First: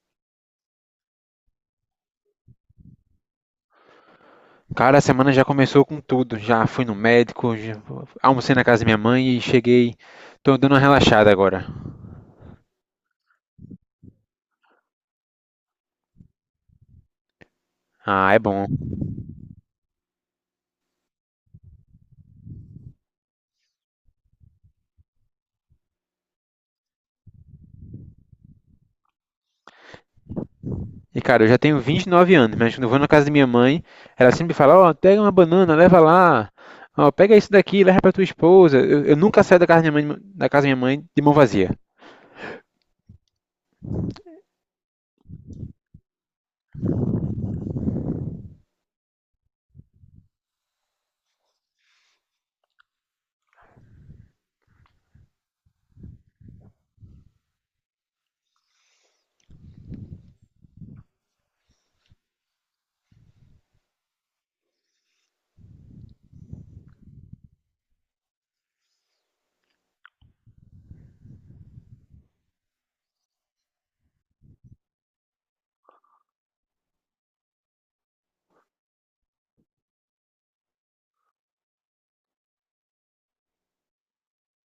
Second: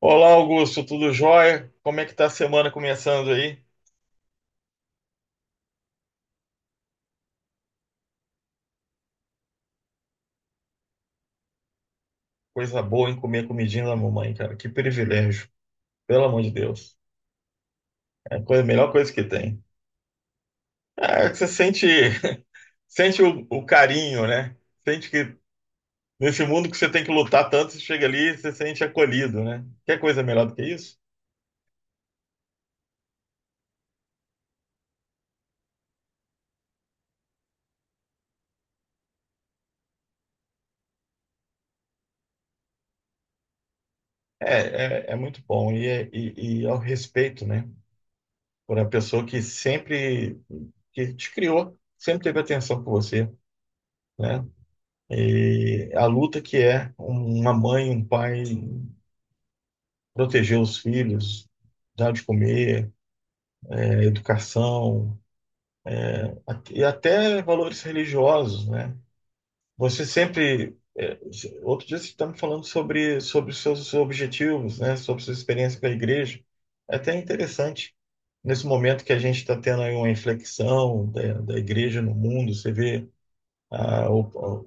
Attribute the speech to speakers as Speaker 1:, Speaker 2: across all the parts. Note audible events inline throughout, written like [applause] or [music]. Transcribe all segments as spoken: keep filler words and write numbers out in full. Speaker 1: Olá, Augusto, tudo jóia? Como é que tá a semana começando aí?
Speaker 2: Cara, a semana já começou com tudo. Já fui no médico, já almocei na casa da minha mãe e cheguei. Tô dando uma relaxada agora.
Speaker 1: Coisa boa em comer a comidinha da mamãe, cara. Que privilégio, pelo amor de Deus.
Speaker 2: Ah,
Speaker 1: É
Speaker 2: é
Speaker 1: a coisa-
Speaker 2: bom.
Speaker 1: a melhor coisa que tem. É, você sente, sente o, o carinho, né? Sente que nesse mundo que você tem que lutar tanto, você chega ali e você sente acolhido, né? Quer coisa melhor do que isso?
Speaker 2: E cara, eu já tenho vinte e nove anos, mas quando eu vou na casa da minha mãe, ela sempre fala: Ó, pega uma banana, leva lá. Ó, pega isso daqui, leva pra tua esposa. Eu, eu nunca saio da casa da minha mãe, da casa da minha mãe de mão vazia.
Speaker 1: É, é, é muito bom. E, é, e, e é o respeito, né? Por a pessoa que sempre que te criou, sempre teve atenção por você, né? E a luta que é uma mãe, um pai proteger os filhos, dar de comer, é, educação at- e até valores religiosos, né? Você sempre é, outro dia você estava me falando sobre sobre os seus objetivos, né? Sobre sua experiência com a igreja. É até interessante nesse momento que a gente está tendo aí uma inflexão da, da igreja no mundo. Você vê a, o-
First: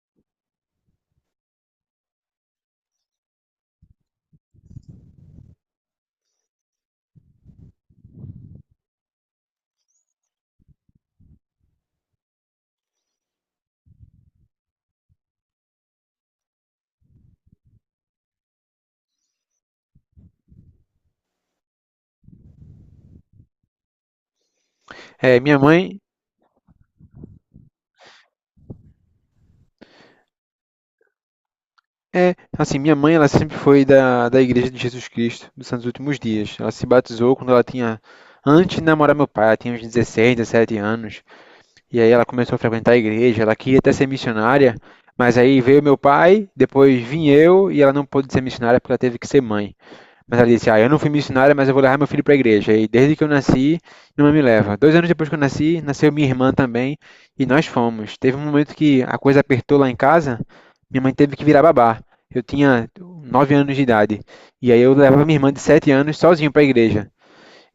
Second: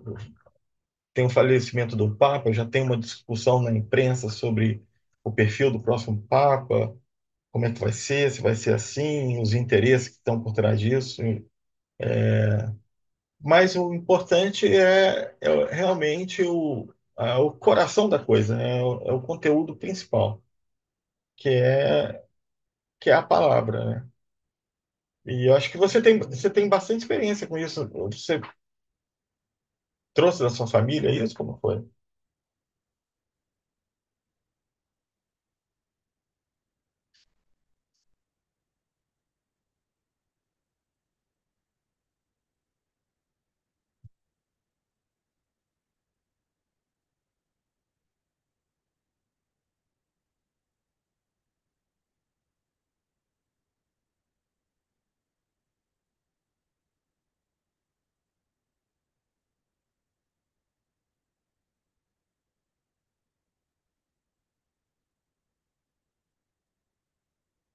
Speaker 1: tem o falecimento do Papa, já tem uma discussão na imprensa sobre o perfil do próximo Papa, como é que vai ser, se vai ser assim, os interesses que estão por trás disso. Mas o importante é, é realmente o, a- o coração da coisa, né? É o, é o conteúdo principal, que é, que é a palavra, né?
Speaker 2: É,
Speaker 1: E eu
Speaker 2: minha
Speaker 1: acho que
Speaker 2: mãe.
Speaker 1: você tem, você tem bastante experiência com isso. Você trouxe da sua família isso? Como foi?
Speaker 2: É, assim, minha mãe, ela sempre foi da, da Igreja de Jesus Cristo dos Santos Últimos Dias. Ela se batizou quando ela tinha. Antes de namorar meu pai, ela tinha uns dezesseis, dezessete anos. E aí ela começou a frequentar a igreja, ela queria até ser missionária, mas aí veio meu pai, depois vim eu e ela não pôde ser missionária porque ela teve que ser mãe. Mas ela disse: "Ah, eu não fui missionária, mas eu vou levar meu filho para a igreja". E desde que eu nasci, minha mãe me leva. Dois anos depois que eu nasci, nasceu minha irmã também e nós fomos. Teve um momento que a coisa apertou lá em casa, minha mãe teve que virar babá. Eu tinha nove anos de idade. E aí eu levava minha irmã de sete anos sozinho para a igreja.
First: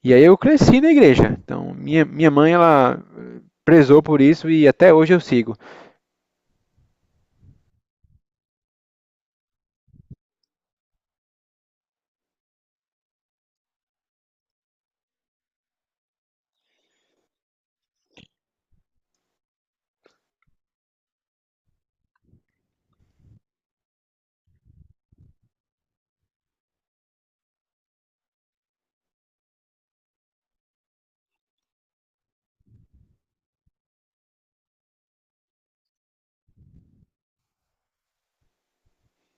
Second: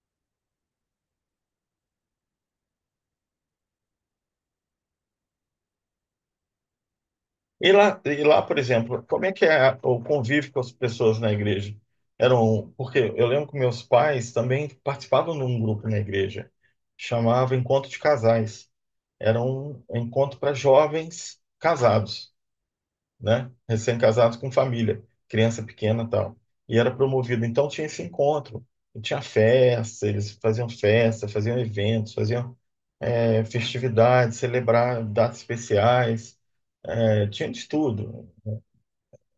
Speaker 2: E aí eu cresci na igreja. Então, minha, minha mãe, ela prezou por isso e até hoje eu sigo.
Speaker 1: E lá, e lá, por exemplo, como é que é a- o convívio com as pessoas na igreja? Eram, porque eu lembro que meus pais também participavam de um grupo na igreja, chamava Encontro de Casais. Era um encontro para jovens casados, né? Recém-casados com família, criança pequena e tal. E era promovido, então tinha esse encontro. E tinha festa, eles faziam festa, faziam eventos, faziam eh, festividades, celebrar datas especiais. É, tinha de tudo.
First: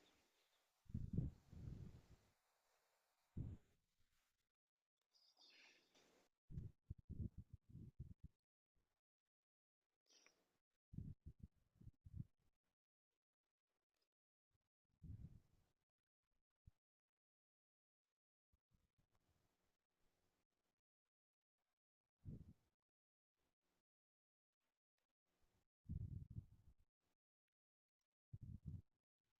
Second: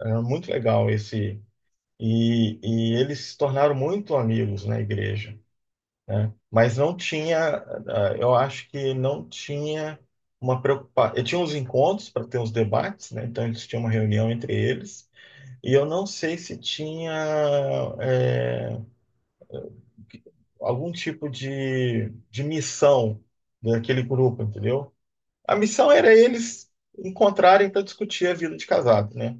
Speaker 1: É muito legal esse. E, e eles se tornaram muito amigos na igreja, né? Mas não tinha, ah, eu acho que não tinha uma preocupação. Eu tinha uns encontros para ter uns debates, né? Então eles tinham uma reunião entre eles. E eu não sei se tinha é, algum tipo de, de missão daquele grupo, entendeu? A missão era eles encontrarem para discutir a vida de casado, né?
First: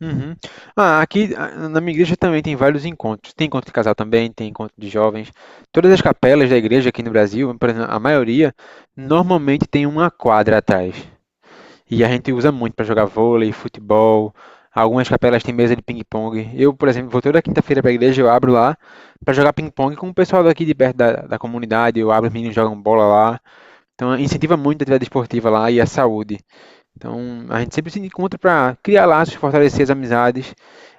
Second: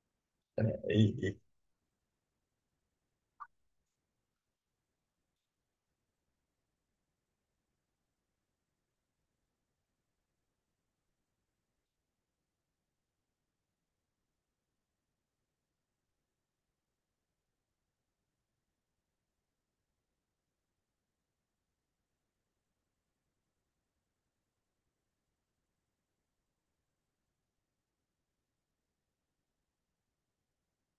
Speaker 2: Uhum. Ah, aqui
Speaker 1: E,
Speaker 2: ah, na minha igreja também tem vários encontros. Tem encontro de casal também, tem encontro de jovens. Todas as capelas da igreja aqui no Brasil, por exemplo, a maioria, normalmente tem uma quadra atrás. E a gente usa muito para jogar vôlei, futebol. Algumas capelas têm mesa de ping-pong. Eu, por exemplo, vou toda quinta-feira para a igreja, eu abro lá para jogar ping-pong com o pessoal daqui de perto da, da comunidade. Eu abro, os meninos jogam bola lá. Então incentiva muito a atividade esportiva lá e a saúde. Então, a gente sempre se encontra para criar laços, fortalecer as amizades.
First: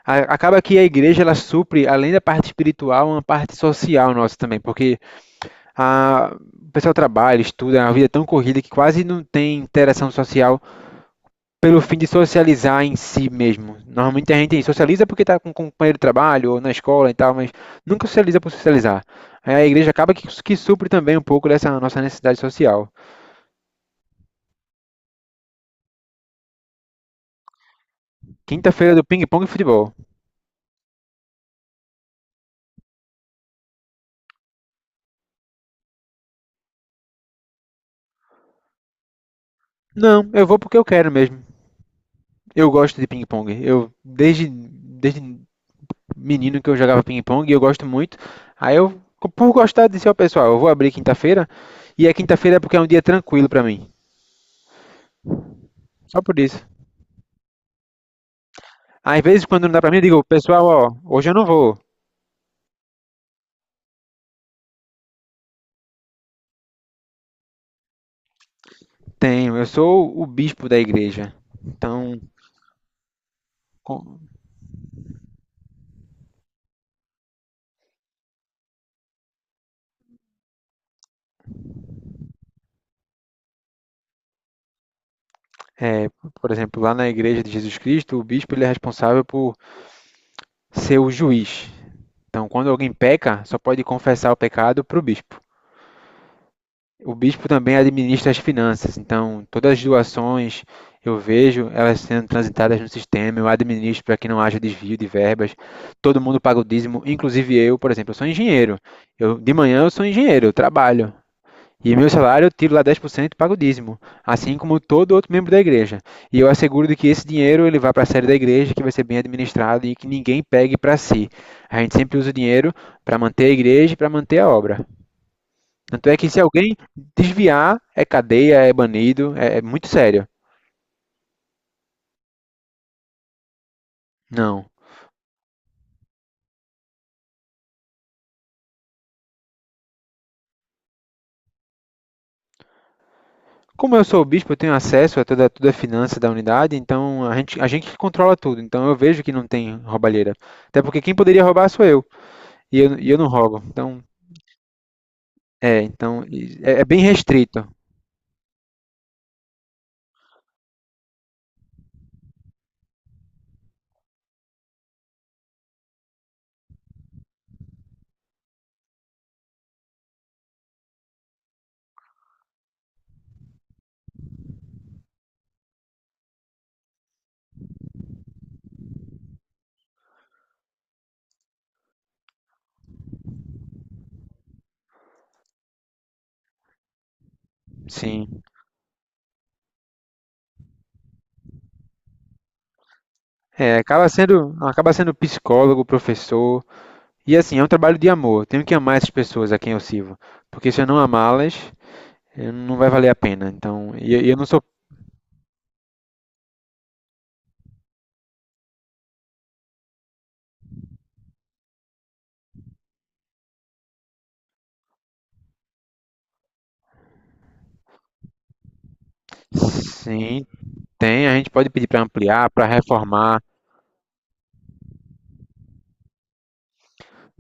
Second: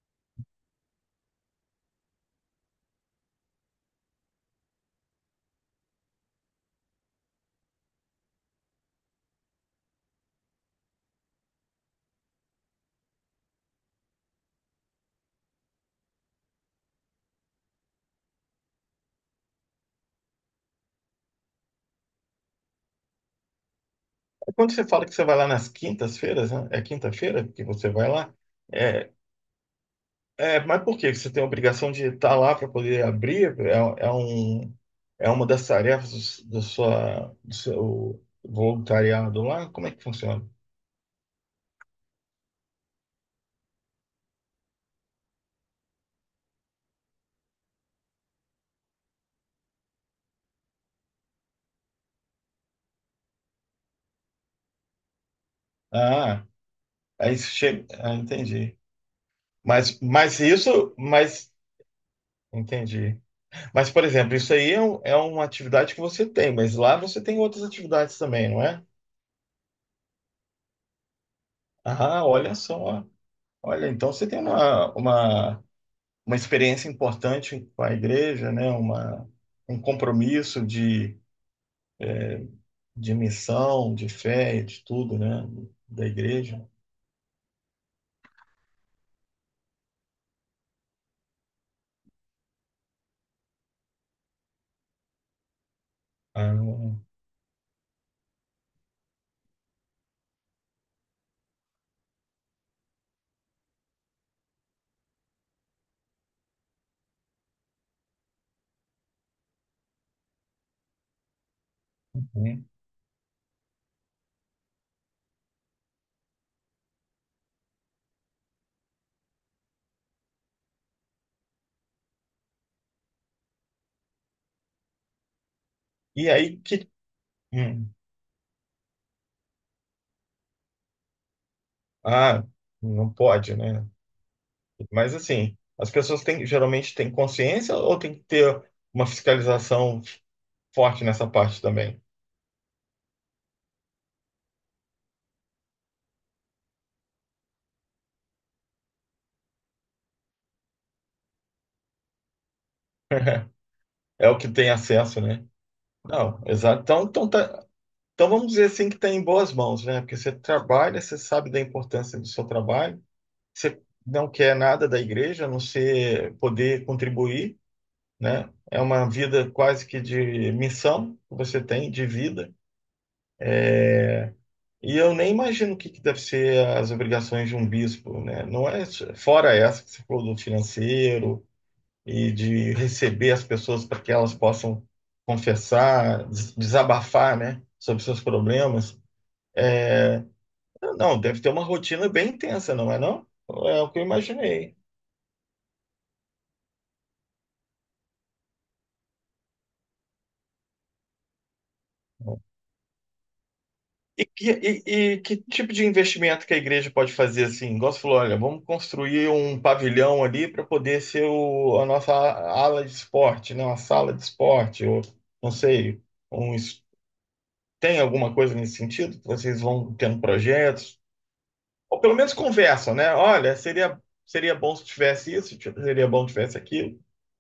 Speaker 2: A- Acaba que a igreja ela supre, além da parte espiritual, uma parte social nossa também, porque a... o pessoal trabalha, estuda, a vida é tão corrida que quase não tem interação social pelo fim de socializar em si mesmo. Normalmente a gente socializa porque está com um companheiro de trabalho ou na escola e tal, mas nunca socializa por socializar. Aí a igreja acaba que, que supre também um pouco dessa nossa necessidade social.
Speaker 1: É quando você fala que você vai lá nas quintas-feiras, né? É quinta-feira que você vai lá?
Speaker 2: Quinta-feira do
Speaker 1: É,
Speaker 2: ping-pong e futebol.
Speaker 1: é, mas por quê? Você tem a obrigação de estar lá para poder abrir? É, é um, é uma das tarefas do, do sua, do seu voluntariado lá? Como é que
Speaker 2: Não, eu
Speaker 1: funciona?
Speaker 2: vou porque eu quero mesmo. Eu gosto de ping-pong. Eu desde, desde menino que eu jogava ping-pong e eu gosto muito. Aí eu, por gostar disse ao pessoal, eu vou abrir quinta-feira e a quinta-feira é porque é um dia tranquilo pra mim. Só por
Speaker 1: Ah,
Speaker 2: isso.
Speaker 1: aí você chega. Ah, entendi.
Speaker 2: Às vezes quando não dá pra mim,
Speaker 1: Mas,
Speaker 2: eu digo,
Speaker 1: mas
Speaker 2: pessoal, ó,
Speaker 1: isso,
Speaker 2: hoje eu não
Speaker 1: mas.
Speaker 2: vou.
Speaker 1: Entendi. Mas, por exemplo, isso aí é, um- é uma atividade que você tem, mas lá você tem outras atividades também, não é?
Speaker 2: Tenho, eu sou o bispo da igreja. Então,
Speaker 1: Ah, olha só. Olha, então você
Speaker 2: com-
Speaker 1: tem uma, uma uma experiência importante com a igreja, né? Uma, um compromisso de, de missão, de fé, e de tudo, né? Da
Speaker 2: é, por
Speaker 1: igreja.
Speaker 2: exemplo, lá na igreja de Jesus Cristo, o bispo ele é responsável por ser o juiz. Então, quando alguém peca, só pode confessar o pecado pro bispo.
Speaker 1: Ah, hum.
Speaker 2: O bispo também administra as finanças, então todas as doações eu vejo elas sendo transitadas no sistema, eu administro para que não haja desvio de verbas. Todo mundo paga o dízimo, inclusive eu, por exemplo, eu sou engenheiro. Eu de manhã eu sou engenheiro, eu trabalho. E meu salário eu tiro lá dez por cento e pago o dízimo, assim como todo outro membro da igreja. E eu asseguro de que esse dinheiro ele vai para a sede da igreja, que vai ser bem administrado e que ninguém pegue para si. A gente sempre usa o dinheiro para manter a igreja e para manter a obra. Tanto é que
Speaker 1: E
Speaker 2: se
Speaker 1: aí
Speaker 2: alguém
Speaker 1: que.
Speaker 2: desviar,
Speaker 1: Hum,
Speaker 2: é cadeia, é banido, é, é muito sério.
Speaker 1: Ah, não pode, né?
Speaker 2: Não.
Speaker 1: Mas assim, as pessoas têm, geralmente têm consciência ou tem que ter uma fiscalização forte nessa parte também?
Speaker 2: Como eu sou o bispo, eu tenho acesso a toda, toda a finança da unidade, então a gente, a gente controla tudo. Então eu vejo que não tem roubalheira. Até porque quem poderia roubar sou eu. E eu, e eu não
Speaker 1: [laughs]
Speaker 2: roubo. Então,
Speaker 1: É o que tem acesso, né?
Speaker 2: é, então
Speaker 1: Não,
Speaker 2: é,
Speaker 1: exato.
Speaker 2: é bem
Speaker 1: Então, então, tá-
Speaker 2: restrito,
Speaker 1: então vamos dizer assim que está em boas mãos, né? Porque você trabalha, você sabe da importância do seu trabalho, você não quer nada da igreja, a não ser poder contribuir, né? É uma vida quase que de missão que você tem, de vida. E eu nem imagino o que, que deve ser as obrigações de um bispo, né? Não é fora essa que você falou do financeiro e de receber as pessoas para que elas possam confessar, des- desabafar, né, sobre seus
Speaker 2: sim.
Speaker 1: problemas. É, Não, deve ter uma rotina bem intensa, não é não?
Speaker 2: É,
Speaker 1: É o que eu
Speaker 2: acaba sendo,
Speaker 1: imaginei.
Speaker 2: acaba sendo psicólogo, professor. E assim, é um trabalho de amor. Eu Tenho que amar essas pessoas a quem eu sirvo. Porque se eu não amá-las, eh, não vai valer a pena. Então, e,
Speaker 1: E,
Speaker 2: e eu não sou.
Speaker 1: e- e que tipo de investimento que a igreja pode fazer assim? Igual você falou, olha, vamos construir um pavilhão ali para poder ser o- a nossa ala de esporte, né? Uma sala de esporte, ou não sei, um es- tem alguma coisa nesse sentido? Que Vocês vão tendo
Speaker 2: Sim,
Speaker 1: projetos?
Speaker 2: Tem, a gente pode pedir
Speaker 1: Ou
Speaker 2: para
Speaker 1: pelo menos
Speaker 2: ampliar, para
Speaker 1: conversam, né?
Speaker 2: reformar.
Speaker 1: Olha, seria, seria bom se tivesse isso, tipo, seria bom se tivesse aquilo.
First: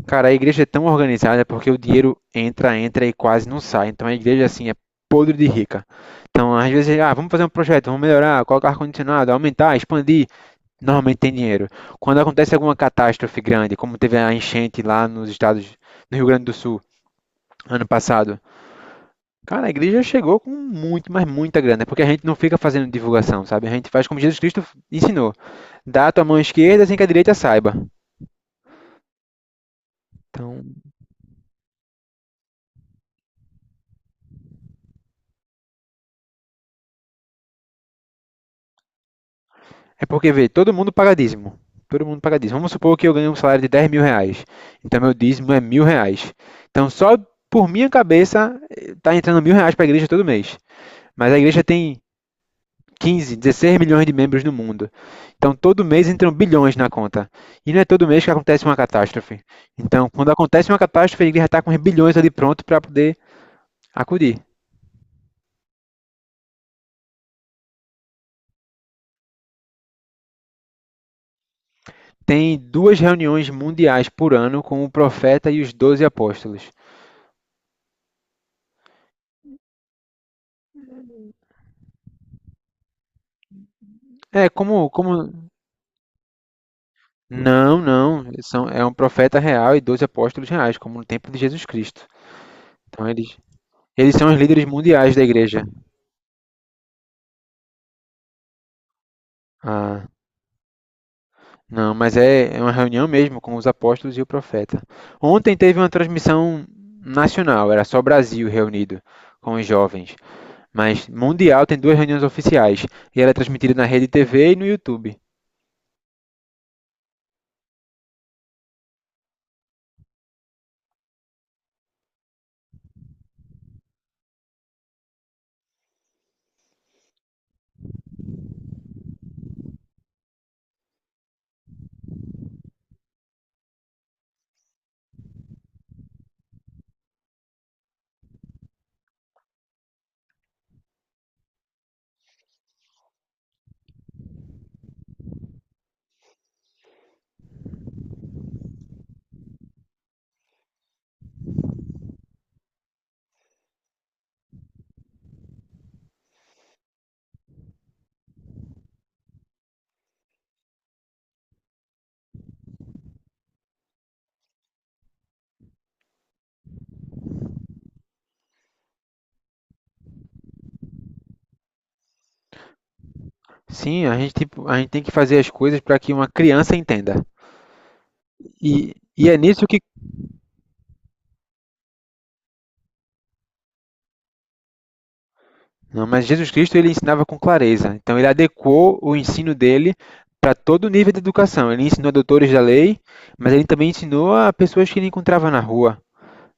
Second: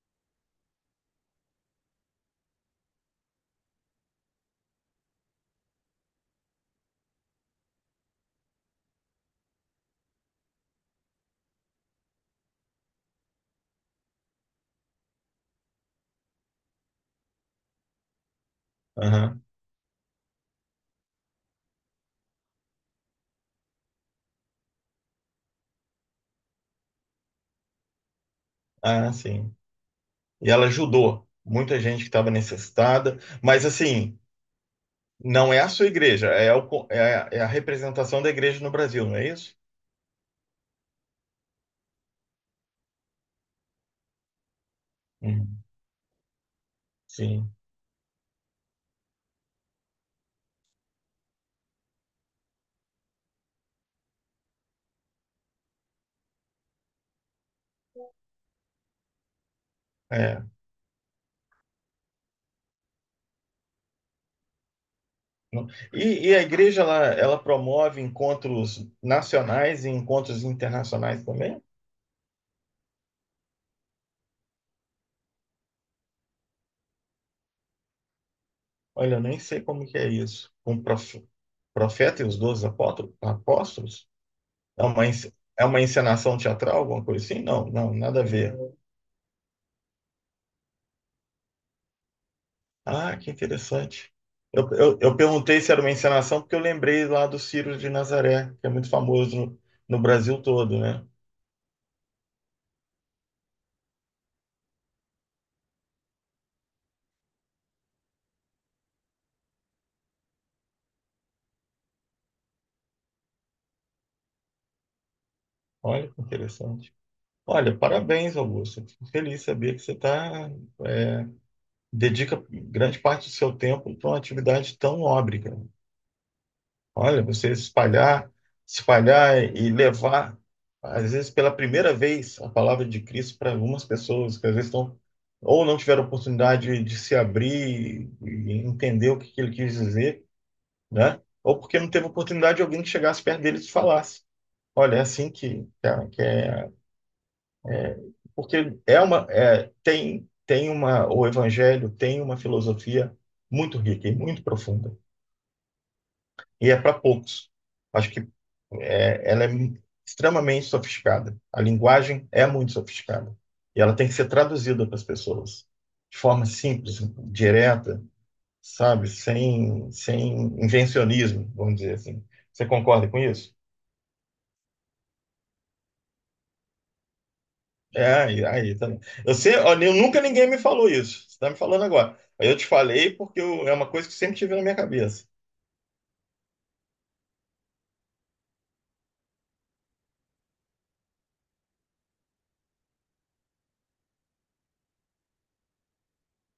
Speaker 2: Cara, a igreja é tão organizada porque o dinheiro entra, entra e quase não sai. Então a igreja, assim, é podre de rica. Então, às vezes, ah, vamos fazer um projeto, vamos melhorar, colocar ar-condicionado, aumentar, expandir. Normalmente tem dinheiro. Quando acontece alguma catástrofe grande, como teve a enchente lá nos estados, no Rio Grande do Sul, ano passado,
Speaker 1: Aham.
Speaker 2: Cara, a igreja chegou com muito, mas muita grana, porque a gente não fica fazendo divulgação, sabe? A gente faz como Jesus Cristo ensinou: dá a tua mão esquerda sem que a direita saiba.
Speaker 1: Ah, sim. E
Speaker 2: Então,
Speaker 1: ela ajudou muita gente que estava necessitada, mas assim. Não é a sua igreja, é, o co- é a é a representação da igreja no Brasil, não é isso?
Speaker 2: é porque, vê, todo mundo paga dízimo. Todo mundo paga dízimo. Vamos supor que eu ganho um salário de dez mil reais. Então, meu dízimo é
Speaker 1: Uhum.
Speaker 2: mil reais. Então, só
Speaker 1: Sim.
Speaker 2: por minha cabeça, está entrando mil reais para a igreja todo mês. Mas a igreja tem quinze, dezesseis milhões de membros no mundo. Então, todo mês entram bilhões na conta. E não é todo mês que acontece uma catástrofe. Então, quando
Speaker 1: É.
Speaker 2: acontece uma catástrofe, a igreja está com os bilhões ali pronto para poder acudir.
Speaker 1: Não. E, e a igreja ela, ela promove encontros nacionais e encontros internacionais também?
Speaker 2: Tem duas reuniões mundiais por ano com o profeta e os doze apóstolos.
Speaker 1: Olha, eu nem sei como que é isso. Com prof, profeta e os doze apótro- apóstolos?
Speaker 2: É,
Speaker 1: É
Speaker 2: como,
Speaker 1: uma,
Speaker 2: como
Speaker 1: ens- é uma encenação teatral, alguma coisa assim? Não,
Speaker 2: Não,
Speaker 1: não, nada a
Speaker 2: não. Eles
Speaker 1: ver.
Speaker 2: são, é um profeta real e doze apóstolos reais, como no tempo de Jesus Cristo. Então
Speaker 1: Ah, que
Speaker 2: eles,
Speaker 1: interessante.
Speaker 2: eles são os líderes
Speaker 1: Eu, eu,
Speaker 2: mundiais
Speaker 1: eu
Speaker 2: da
Speaker 1: perguntei
Speaker 2: igreja.
Speaker 1: se era uma encenação porque eu lembrei lá do Ciro de Nazaré, que é muito famoso no, no
Speaker 2: Ah,
Speaker 1: Brasil todo, né?
Speaker 2: não, mas é, é uma reunião mesmo com os apóstolos e o profeta. Ontem teve uma transmissão nacional, era só Brasil reunido com os jovens. Mas mundial tem duas reuniões oficiais e ela é transmitida na rede T V e no YouTube.
Speaker 1: Olha que interessante. Olha, parabéns, Augusto. Fico feliz de saber que você tá, é, dedica grande parte do seu tempo para uma atividade tão nobre, cara. Olha, você espalhar, espalhar e levar, às vezes pela primeira vez, a palavra de Cristo para algumas pessoas que às vezes estão ou não tiveram oportunidade de se abrir e entender o que que ele quis dizer, né? Ou porque não teve oportunidade de alguém que chegasse perto deles e falasse. Olha, é assim que, que é que é porque é uma, é, tem, tem uma, o Evangelho tem uma filosofia muito rica e muito profunda, e é para poucos. Acho que é, ela é extremamente sofisticada. A linguagem é muito sofisticada, e ela tem que ser traduzida para as pessoas de forma simples, direta, sabe, sem, sem invencionismo, vamos dizer assim. Você concorda com isso?
Speaker 2: Sim, a gente, tipo, a gente tem que fazer as coisas para que uma criança entenda.
Speaker 1: É, aí, aí
Speaker 2: E,
Speaker 1: também.
Speaker 2: e
Speaker 1: Eu,
Speaker 2: é
Speaker 1: sei,
Speaker 2: nisso
Speaker 1: ó,
Speaker 2: que
Speaker 1: eu nunca ninguém me falou isso. Você está me falando agora. Aí eu te falei porque eu- é uma coisa que sempre tive na minha cabeça.
Speaker 2: Não, mas Jesus Cristo ele ensinava com clareza. Então ele adequou o ensino dele para todo o nível de educação. Ele ensinou a doutores da lei, mas ele também ensinou a pessoas que ele encontrava na rua,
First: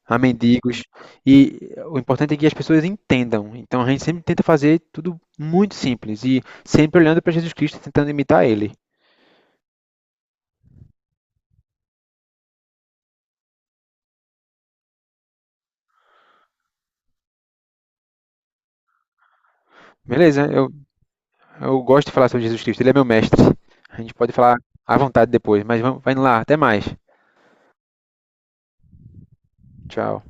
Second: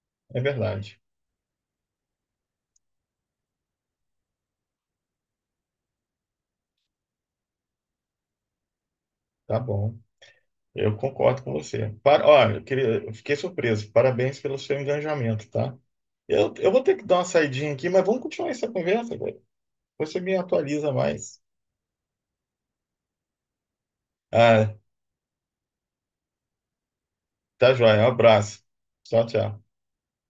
Speaker 2: a
Speaker 1: É
Speaker 2: mendigos.
Speaker 1: verdade.
Speaker 2: E o importante é que as pessoas entendam. Então a gente sempre tenta fazer tudo muito simples e sempre olhando para Jesus Cristo, tentando imitar ele.
Speaker 1: Tá bom. Eu concordo com você. Para, ó, eu queria, eu fiquei surpreso. Parabéns pelo seu engajamento, tá? Eu, eu vou ter que dar uma saidinha aqui, mas vamos continuar essa conversa, velho. Você me
Speaker 2: Beleza? Eu,
Speaker 1: atualiza mais.
Speaker 2: eu gosto de falar sobre Jesus Cristo. Ele é meu mestre. A gente pode falar
Speaker 1: Ah,
Speaker 2: à vontade depois, mas vamos, vai indo lá. Até mais.
Speaker 1: tá joia. Um abraço. Tchau, tchau.
Speaker 2: Tchau.